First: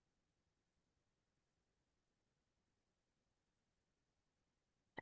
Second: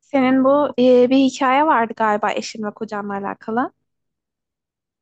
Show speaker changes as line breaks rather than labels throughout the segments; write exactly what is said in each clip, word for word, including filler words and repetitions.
Senin bu e, bir hikaye vardı galiba eşin ve kocanla alakalı.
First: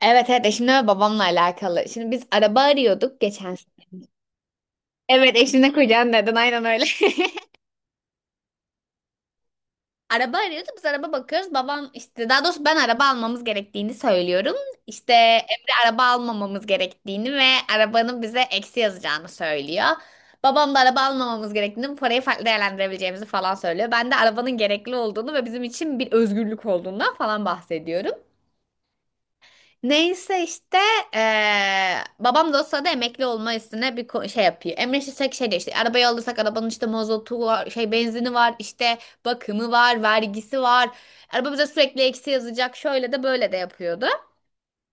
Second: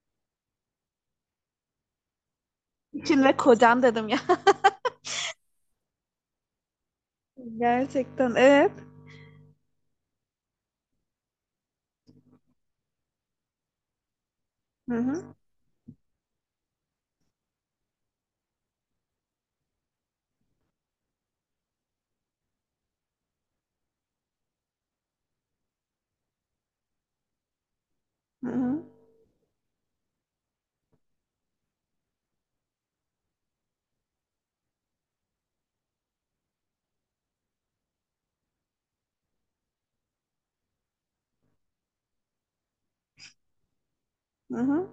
Evet evet eşimle ve babamla alakalı. Şimdi biz araba arıyorduk
Eşin ve
geçen
kocan
sene.
dedim ya.
Evet eşimle kucağın dedin aynen öyle.
Gerçekten evet.
Araba arıyorduk biz araba bakıyoruz. Babam işte daha doğrusu ben araba almamız gerektiğini söylüyorum.
Hı
İşte
hı.
Emre araba almamamız gerektiğini ve arabanın bize eksi yazacağını söylüyor. Babam da araba almamamız gerektiğini, bu parayı farklı değerlendirebileceğimizi falan söylüyor. Ben de arabanın gerekli olduğunu ve bizim için bir özgürlük olduğundan falan bahsediyorum.
Hı hı.
Neyse işte eee, babam da o sırada emekli olma üstüne bir ko- şey yapıyor. Emre Şişek şey diyor işte arabayı alırsak arabanın işte mazotu var, şey benzini var, işte bakımı var, vergisi var. Araba bize sürekli eksi yazacak şöyle de böyle de yapıyordu.
Hı hı.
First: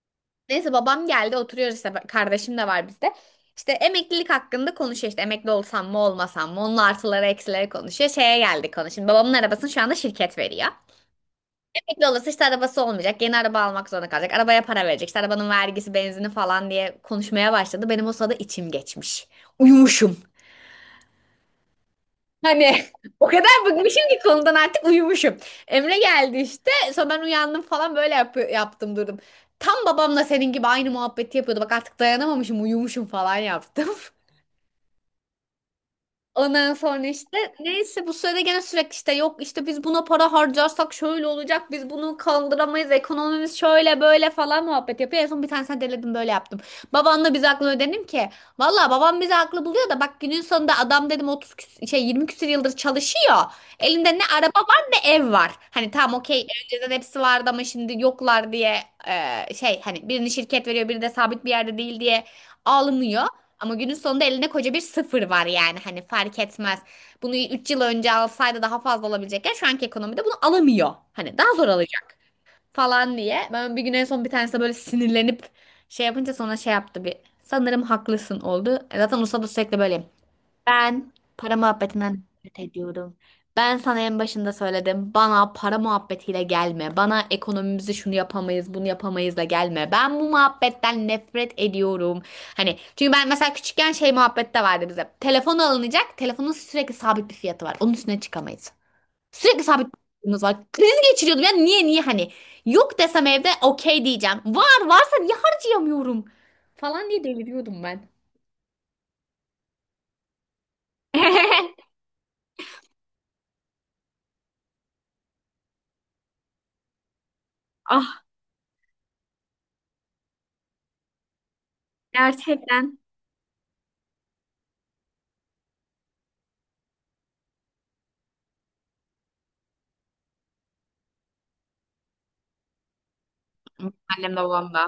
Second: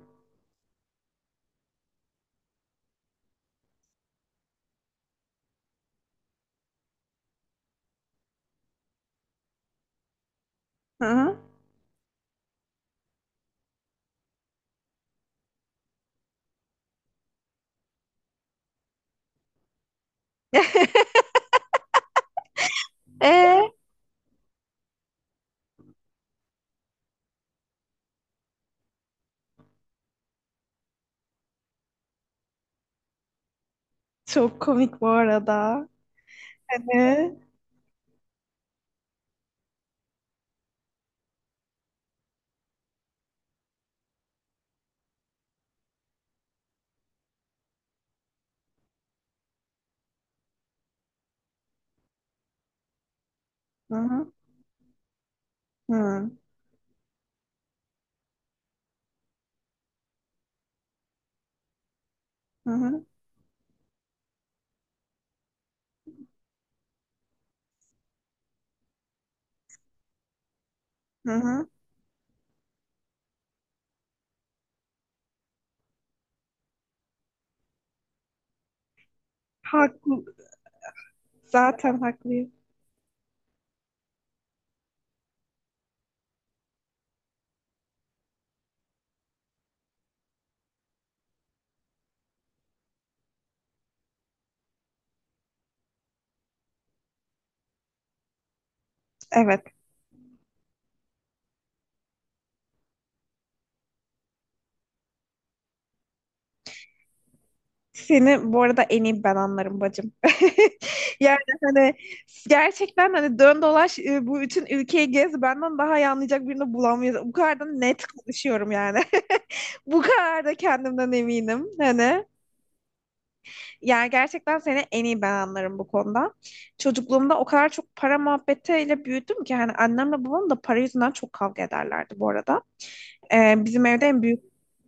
Neyse babam geldi oturuyoruz işte kardeşim de var bizde. İşte emeklilik hakkında konuşuyor işte emekli olsam mı olmasam mı onun artıları eksileri konuşuyor. Şeye geldik konu. Şimdi babamın arabasını şu anda şirket veriyor.
Hı hı.
Emekli olursa işte arabası olmayacak. Yeni araba almak zorunda kalacak. Arabaya para verecek. İşte arabanın vergisi, benzini falan diye konuşmaya başladı. Benim o sırada içim geçmiş. Uyumuşum. Hani o kadar
Ee,
bıkmışım ki konudan artık uyumuşum. Emre geldi işte. Sonra ben uyandım falan böyle yapı- yaptım durdum. Tam babamla senin gibi aynı muhabbeti yapıyordu. Bak artık dayanamamışım uyumuşum falan yaptım.
Çok komik bu arada.
Ondan sonra
Ee,
işte neyse bu sürede gene sürekli işte yok işte biz buna para harcarsak şöyle olacak biz bunu kaldıramayız ekonomimiz şöyle böyle falan muhabbet yapıyor. En son bir tanesine deledim böyle yaptım. Babanla biz haklı ödedim ki. Valla babam bizi haklı buluyor da bak günün sonunda adam dedim otuz küs- şey yirmi küsür yıldır çalışıyor.
Hı
Elinde ne
hı.
araba var ne ev var. Hani tamam
Hı
okey önceden hepsi vardı ama şimdi yoklar diye e, şey hani birini şirket veriyor biri de sabit bir yerde değil diye
hı.
ağlanıyor. Ama günün sonunda elinde koca bir sıfır var yani hani fark etmez. Bunu üç yıl önce alsaydı daha fazla olabilecekken şu anki ekonomide bunu alamıyor.
Hı
Hani daha
hı.
zor alacak falan diye. Ben bir gün en son bir tanesi böyle sinirlenip şey yapınca sonra şey yaptı bir. Sanırım haklısın oldu. E zaten usta da sürekli böyle.
Haklı.
Ben para
Zaten
muhabbetinden
haklıyım.
nefret ediyorum. Ben sana en başında söyledim. Bana para muhabbetiyle gelme. Bana ekonomimizi şunu yapamayız, bunu yapamayızla gelme. Ben bu muhabbetten nefret ediyorum. Hani çünkü ben mesela küçükken şey muhabbette vardı bize. Telefon alınacak. Telefonun sürekli sabit bir fiyatı var. Onun üstüne çıkamayız. Sürekli
Evet.
sabit bir fiyatımız var. Kriz geçiriyordum. Ya niye niye hani yok desem evde okey diyeceğim. Var varsa niye harcayamıyorum falan diye deliriyordum ben.
Seni bu arada en iyi ben anlarım bacım. Yani hani gerçekten hani dön dolaş e, bu bütün ülkeyi gez benden daha iyi anlayacak birini bulamıyoruz. Bu kadar da net
Ah
konuşuyorum yani. Bu kadar da kendimden eminim. Hani
gerçekten.
yani gerçekten seni en iyi ben anlarım bu konuda. Çocukluğumda o kadar çok para muhabbetiyle büyüdüm ki hani annemle babam da para yüzünden çok kavga ederlerdi bu arada. Ee, bizim evde en
Annem de
büyük
babam da.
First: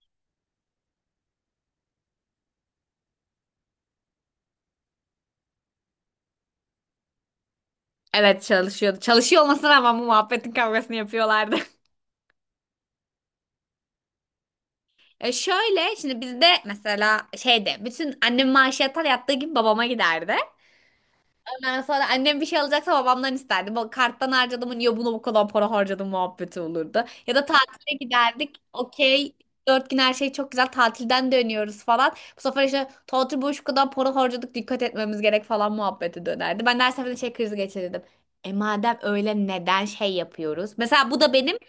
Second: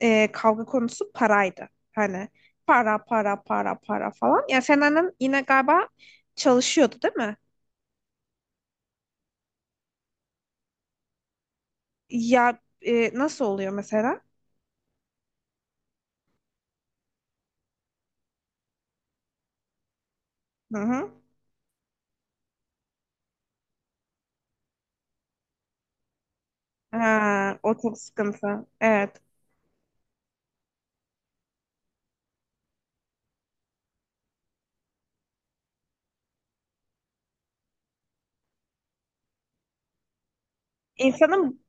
e, kavga konusu paraydı. Hani para para para para falan. Ya sen annen yine galiba çalışıyordu değil mi?
Evet çalışıyordu. Çalışıyor olmasına rağmen bu muhabbetin kavgasını yapıyorlardı.
Ya e, nasıl oluyor mesela?
E şöyle şimdi bizde mesela şeyde bütün annem maaşı yatar yattığı gibi babama giderdi.
Hı hı.
Ondan sonra annem bir şey alacaksa babamdan isterdi. Bu karttan harcadım niye bunu bu kadar para harcadım muhabbeti olurdu. Ya da
Ha, o çok
tatile giderdik.
sıkıntı. Evet.
Okey. Dört gün her şey çok güzel. Tatilden dönüyoruz falan. Bu sefer işte tatil boyu şu kadar para harcadık dikkat etmemiz gerek falan muhabbeti dönerdi. Ben de her seferinde şey krizi geçirirdim. E madem öyle neden şey yapıyoruz? Mesela bu da benim.
İnsanın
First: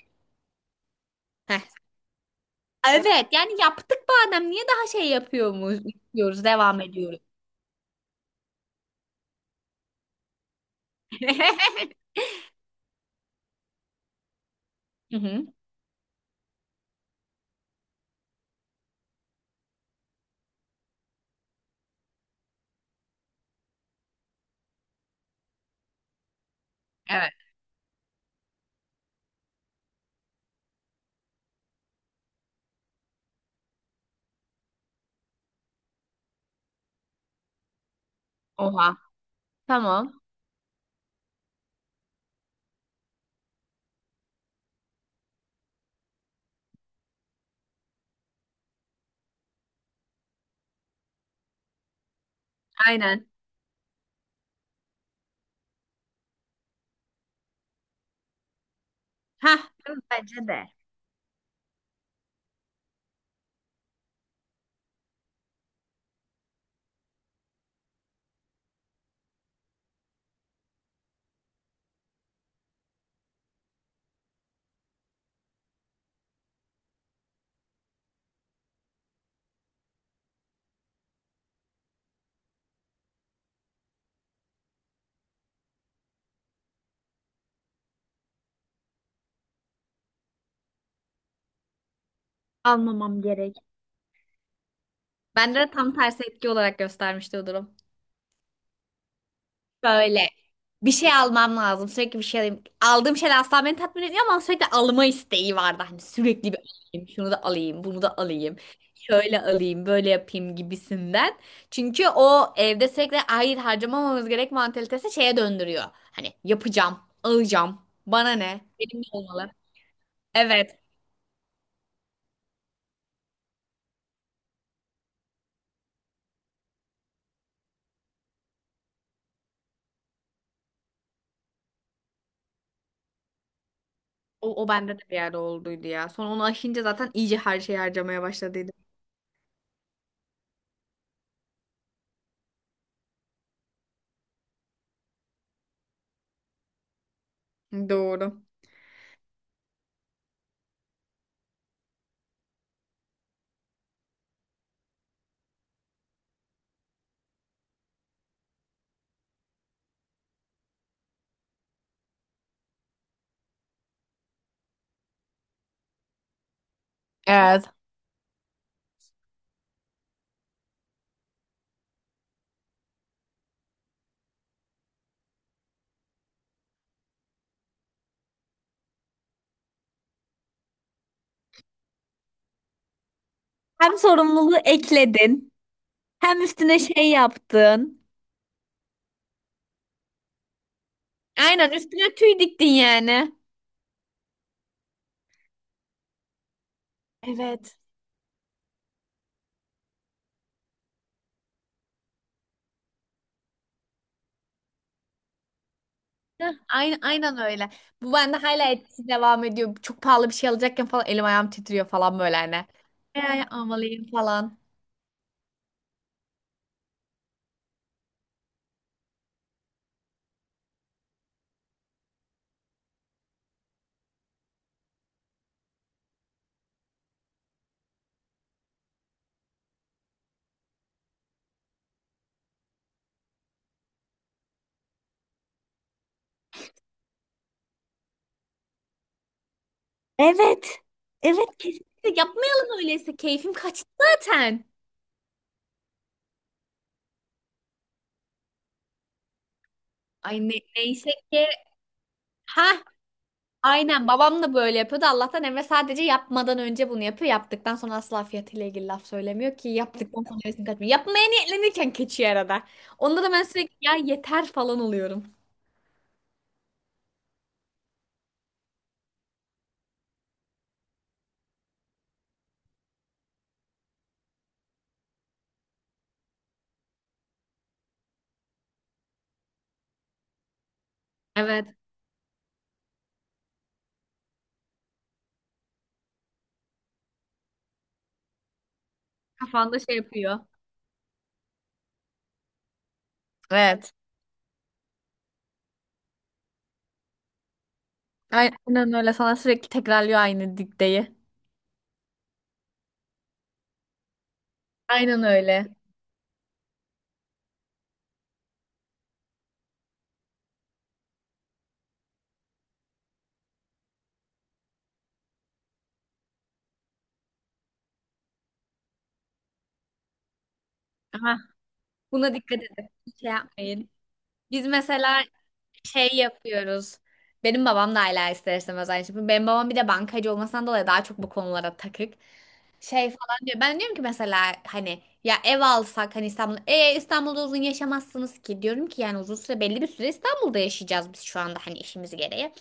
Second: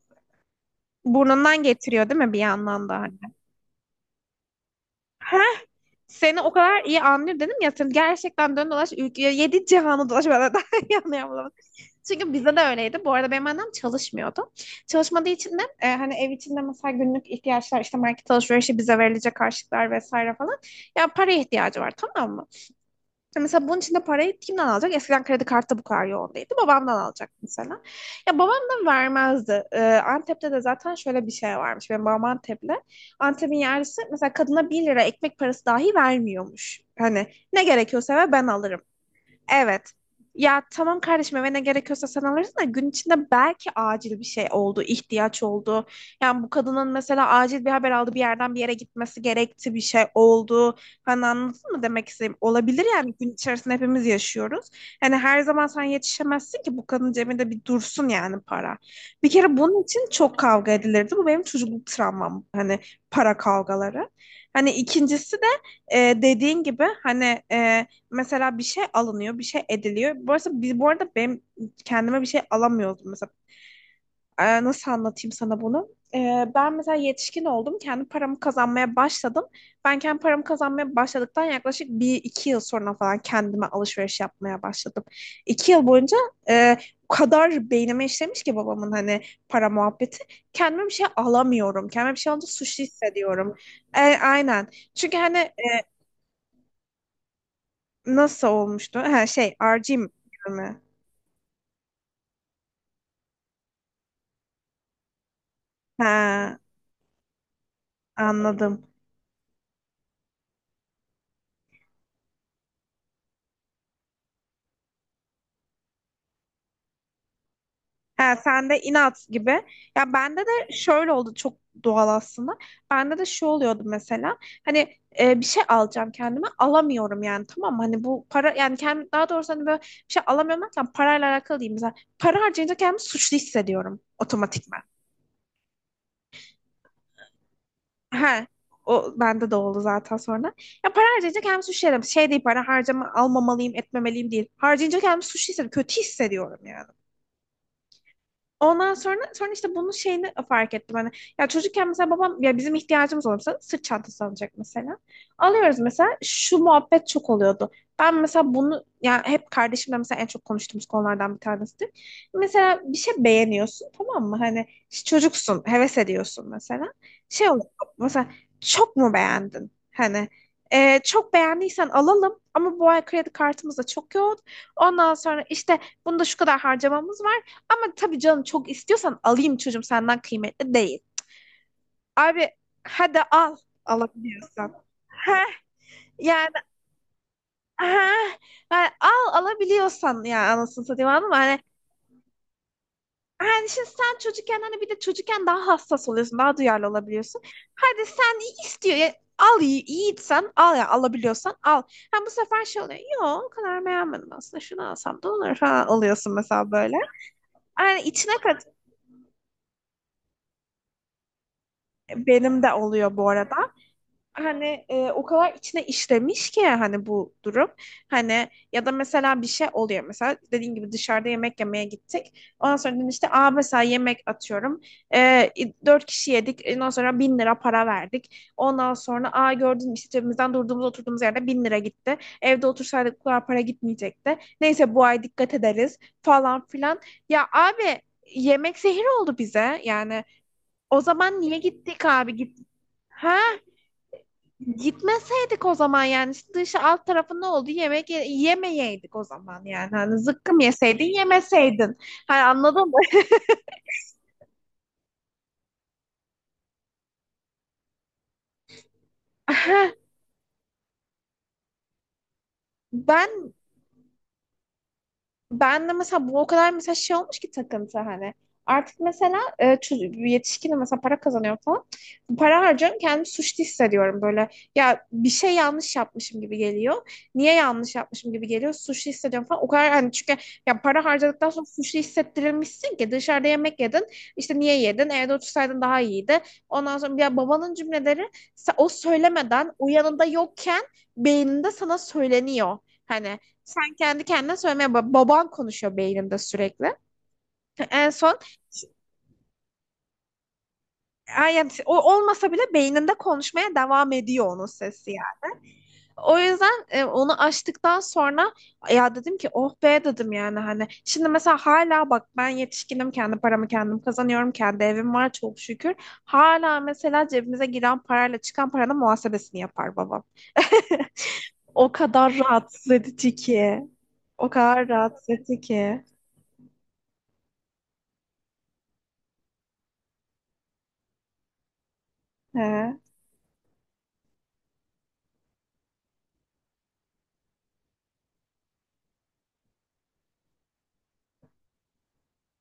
Heh.
burnundan getiriyor değil mi bir yandan da hani?
Evet yani yaptık madem niye daha şey
Ha,
yapıyoruz?
seni
Diyoruz
o
devam
kadar iyi
ediyoruz.
anlıyorum dedim ya sen gerçekten dön dolaş ülkeye yedi cihanı dolaş bana daha iyi anlayamadım. Çünkü bizde de öyleydi. Bu arada benim annem çalışmıyordu.
Hı
Çalışmadığı
hı.
için de e, hani ev içinde mesela günlük ihtiyaçlar işte market alışverişi bize verilecek harçlıklar vesaire falan. Ya para ihtiyacı var tamam mı? Ya mesela bunun için de parayı kimden alacak? Eskiden kredi kartı bu kadar yoğun değildi. Babamdan alacak
Evet.
mesela. Ya babam da vermezdi. Ee, Antep'te de zaten şöyle bir şey varmış. Benim babam Antep'li. Antep'in yerlisi mesela kadına bir lira ekmek parası dahi vermiyormuş. Hani ne gerekiyorsa ve ben alırım.
Oha.
Evet.
Tamam.
Ya tamam kardeşim eve ne gerekiyorsa sen alırsın da gün içinde belki acil bir şey oldu, ihtiyaç oldu. Yani bu kadının mesela acil bir haber aldı, bir yerden bir yere gitmesi gerekti, bir şey oldu. Hani anladın mı demek istediğim? Olabilir yani
Aynen.
gün içerisinde hepimiz yaşıyoruz. Hani her zaman sen yetişemezsin ki bu kadın cebinde bir dursun yani para. Bir kere
Heh,
bunun için çok
bence de.
kavga edilirdi. Bu benim çocukluk travmam. Hani para kavgaları. Hani ikincisi de e, dediğin gibi hani e, mesela bir şey alınıyor, bir şey ediliyor. Bu arada, biz, bu arada benim kendime bir şey alamıyordum mesela. Ee, nasıl anlatayım sana bunu? Ee, ben mesela yetişkin oldum. Kendi paramı kazanmaya başladım. Ben kendi paramı kazanmaya başladıktan yaklaşık bir iki yıl sonra falan kendime alışveriş yapmaya başladım. İki yıl boyunca e, o kadar beynime işlemiş ki babamın hani para muhabbeti. Kendime bir şey alamıyorum. Kendime bir şey alınca suçlu
Almamam
hissediyorum.
gerek.
E, aynen. Çünkü hani
Bende
e,
de tam tersi etki olarak göstermişti o durum.
nasıl olmuştu? Ha, şey, R G
Böyle
mi?
bir şey almam lazım. Sürekli bir şey alayım. Aldığım şeyler asla beni tatmin etmiyor ama sürekli alma isteği vardı. Hani sürekli
Ha,
bir alayım. Şunu da alayım. Bunu da alayım.
anladım.
Şöyle alayım. Böyle yapayım gibisinden. Çünkü o evde sürekli hayır harcamamamız gerek mantalitesi şeye döndürüyor. Hani yapacağım. Alacağım. Bana
Ha,
ne?
sen de
Benim ne
inat
olmalı?
gibi. Ya bende de
Evet.
şöyle oldu çok doğal aslında. Bende de şu oluyordu mesela. Hani e, bir şey alacağım kendime alamıyorum yani tamam mı? Hani bu para yani kendim daha doğrusu hani böyle bir şey alamıyorum derken parayla alakalı değil. Mesela para harcayınca kendimi suçlu hissediyorum
O, o
otomatikman.
bende de bir yerde olduydu ya. Sonra onu aşınca zaten iyice her şeyi harcamaya
Ha,
başladıydım.
o bende de oldu zaten sonra. Ya para harcayınca kendimi suçlu hissediyorum. Şey değil para harcama almamalıyım etmemeliyim değil. Harcayınca kendimi suçlu hissediyorum. Kötü hissediyorum.
Doğru.
Ondan sonra sonra işte bunun şeyini fark ettim hani ya çocukken mesela babam ya bizim ihtiyacımız olursa sırt çantası alacak mesela. Alıyoruz mesela şu muhabbet çok oluyordu. Ben mesela bunu ya hep kardeşimle mesela en çok konuştuğumuz konulardan bir tanesidir. Mesela bir şey beğeniyorsun tamam mı? Hani işte çocuksun, heves ediyorsun mesela. Şey
Evet.
oluyor mesela çok mu beğendin? Hani e, çok beğendiysen alalım ama bu ay kredi kartımız da çok yoğun. Ondan sonra işte bunda şu kadar harcamamız var. Ama tabii canım çok istiyorsan alayım çocuğum senden kıymetli değil. Abi hadi al
Hem sorumluluğu
alabiliyorsan. Heh,
ekledin, hem
yani
üstüne şey yaptın.
heh, yani al alabiliyorsan ya anasını satayım anladın mı? Hani,
Aynen üstüne tüy diktin yani.
hani şimdi sen çocukken hani bir de çocukken daha hassas oluyorsun daha duyarlı olabiliyorsun.
Evet.
Hadi sen iyi istiyor ya, al yi- yiğitsen al ya alabiliyorsan al. Ha bu sefer şey oluyor. Yok o kadar beğenmedim aslında şunu alsam da olur falan alıyorsun
Heh,
mesela böyle.
aynen, aynen öyle.
Yani
Bu
içine
bende hala
kat
etkisi devam ediyor. Çok pahalı bir şey alacakken falan elim ayağım titriyor falan böyle
benim
hani.
de oluyor bu
Yani
arada.
almalıyım falan.
Hani e, o kadar içine işlemiş ki hani bu durum. Hani ya da mesela bir şey oluyor mesela dediğin gibi dışarıda yemek yemeye gittik. Ondan sonra dedim işte aa mesela yemek atıyorum. E, Dört kişi yedik. Ondan sonra bin lira para verdik. Ondan sonra aa gördün mü işte cebimizden durduğumuz oturduğumuz yerde bin lira gitti. Evde otursaydık bu kadar para gitmeyecekti. Neyse bu ay dikkat ederiz falan filan. Ya abi yemek zehir oldu bize. Yani
Evet.
o zaman
Evet
niye
kesin.
gittik abi? Git.
Yapmayalım öyleyse.
Ha,
Keyfim kaçtı zaten.
gitmeseydik o zaman yani işte dışı alt tarafı ne oldu? Yemek ye- yemeyeydik o zaman yani. Hani
Ay ne,
zıkkım yeseydin
neyse ki.
yemeseydin. Hani anladın
Ha
mı?
aynen babam da böyle yapıyordu. Allah'tan Emre sadece yapmadan önce bunu yapıyor. Yaptıktan sonra asla fiyatıyla ilgili laf söylemiyor ki yaptıktan sonra hevesini kaçmıyor. Yapmaya niyetlenirken kaçıyor arada. Onda da ben
Ben
sürekli ya yeter falan oluyorum.
Ben de mesela bu o kadar mesela şey olmuş ki takıntı hani. Artık mesela e, çocuk- yetişkinim mesela para kazanıyorum falan. Para harcıyorum kendimi suçlu hissediyorum böyle. Ya bir şey yanlış yapmışım gibi geliyor. Niye yanlış yapmışım gibi geliyor. Suçlu hissediyorum falan. O kadar hani çünkü ya para harcadıktan sonra
Evet.
suçlu hissettirilmişsin ki dışarıda yemek yedin. İşte niye yedin? Evde otursaydın daha iyiydi. Ondan sonra ya babanın cümleleri se- o söylemeden
Kafanda
o
şey
yanında
yapıyor.
yokken beyninde sana söyleniyor. Hani sen
Evet.
kendi kendine söylemeye bak. Baban konuşuyor beyninde sürekli. En son
Aynen öyle. Sana sürekli tekrarlıyor aynı dikteyi.
ay yani o olmasa bile beyninde konuşmaya devam ediyor onun sesi
Aynen
yani.
öyle.
O yüzden e, onu açtıktan sonra ya dedim ki oh be dedim yani hani. Şimdi mesela hala bak ben yetişkinim kendi paramı kendim kazanıyorum. Kendi evim var çok şükür. Hala mesela cebimize giren parayla çıkan paranın muhasebesini yapar babam.
Aha.
O
Buna
kadar
dikkat edin.
rahatsız
Hiç şey
edici.
yapmayın.
O
Biz
kadar
mesela
ki.
şey yapıyoruz. Benim babam da hala ister istemez aynı şey yapıyor. Benim babam bir de bankacı olmasından dolayı daha çok bu konulara takık.
He.
Şey falan diyor. Ben diyorum ki mesela hani ya ev alsak hani İstanbul e İstanbul'da uzun yaşamazsınız ki diyorum ki yani uzun süre belli bir süre İstanbul'da yaşayacağız biz şu anda hani işimiz gereği.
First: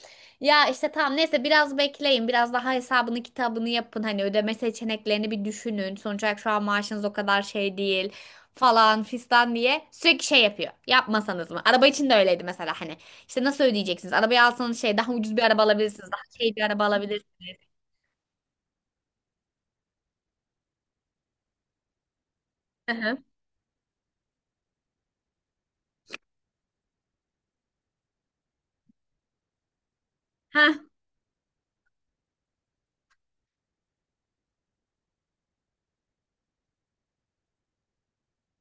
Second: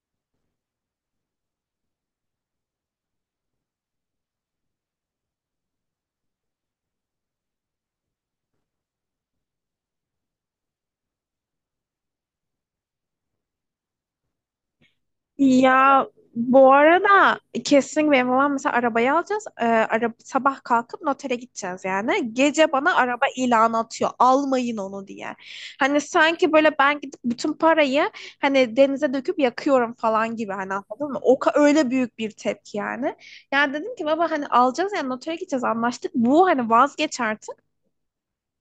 Ya işte tamam neyse biraz bekleyin biraz daha hesabını kitabını yapın hani ödeme seçeneklerini bir düşünün. Sonuç olarak şu an maaşınız o kadar şey değil falan fistan diye sürekli şey yapıyor. Yapmasanız mı? Araba için de öyleydi mesela hani. İşte nasıl ödeyeceksiniz? Arabayı alsanız şey daha ucuz bir araba
Ya
alabilirsiniz. Daha şey bir
bu
araba
arada
alabilirsiniz.
kesin benim babam mesela arabayı alacağız. Ee, araba, sabah kalkıp notere gideceğiz yani. Gece bana
Hı hı.
araba ilanı atıyor. Almayın onu diye. Hani sanki böyle ben gidip bütün parayı hani denize döküp yakıyorum falan gibi hani
Heh,
anladın mı? O ka- öyle büyük bir tepki yani. Yani dedim ki baba hani alacağız yani notere gideceğiz anlaştık. Bu hani vazgeç artık.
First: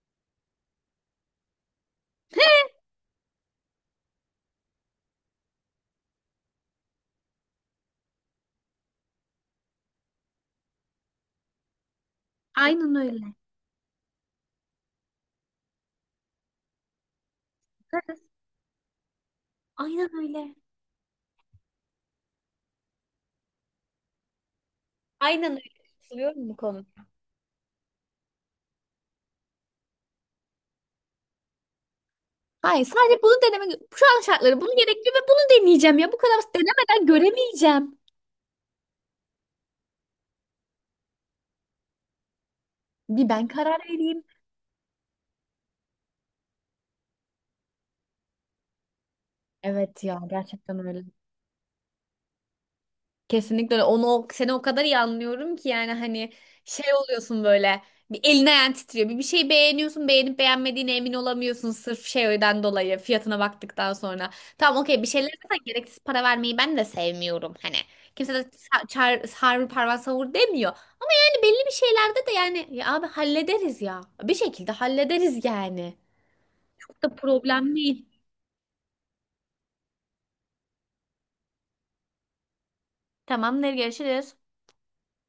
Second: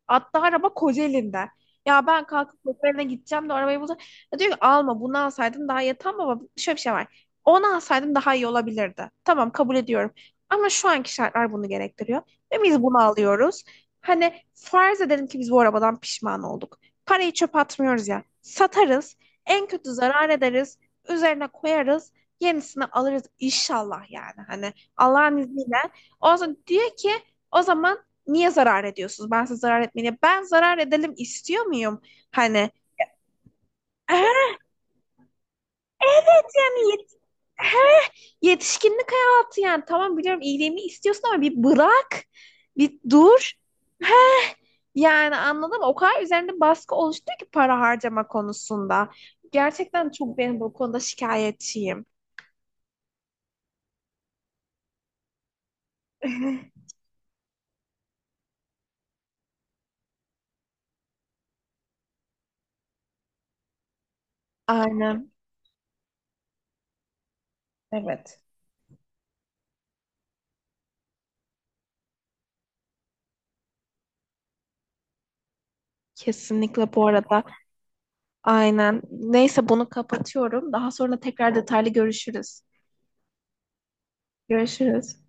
Hatta araba Kocaeli'nden. Ya ben kalkıp Kocaeli'ne gideceğim de arabayı bulacağım. Ya diyor ki alma bunu alsaydın daha iyi. Tamam baba şöyle bir şey var. Onu alsaydın daha iyi olabilirdi. Tamam kabul ediyorum. Ama şu anki şartlar bunu gerektiriyor. Ve biz
aynen
bunu
öyle.
alıyoruz. Hani farz edelim ki biz bu arabadan pişman olduk. Parayı çöpe atmıyoruz ya. Satarız. En kötü
Aynen
zarar
öyle.
ederiz. Üzerine koyarız. Yenisini alırız inşallah yani. Hani Allah'ın
Aynen öyle.
izniyle. O
Katılıyorum
zaman
bu
diyor
konuda.
ki o zaman niye zarar ediyorsunuz? Ben size zarar etmeyeyim. Ben zarar edelim istiyor muyum? Hani
Hayır sadece bunu denemek şu an
eğer
şartları bunu gerekli ve bunu deneyeceğim ya. Bu kadar basit.
yani yet-
Denemeden göremeyeceğim.
yetişkinlik hayatı yani tamam biliyorum iyiliğimi istiyorsun ama bir bırak, bir
Bir ben
dur.
karar vereyim.
Yani anladın mı? O kadar üzerinde baskı oluştu ki para harcama konusunda.
Evet
Gerçekten
ya
çok benim bu
gerçekten
konuda
öyle.
şikayetçiyim.
Kesinlikle öyle. Onu o- seni o kadar iyi anlıyorum ki yani hani şey oluyorsun böyle bir elin ayağın titriyor. Bir, bir şey beğeniyorsun beğenip beğenmediğine emin olamıyorsun sırf şeyden dolayı fiyatına baktıktan sonra. Tamam okey bir şeylere
Aynen.
zaten gereksiz para vermeyi ben de sevmiyorum hani. Kimse de
Evet.
sa- çar, sarı parmağı savur demiyor. De belli bir şeylerde de yani ya abi hallederiz ya. Bir şekilde hallederiz yani.
Kesinlikle
Çok
bu
da
arada.
problem değil.
Aynen. Neyse bunu kapatıyorum. Daha sonra tekrar detaylı görüşürüz.
Tamamdır görüşürüz.
Görüşürüz.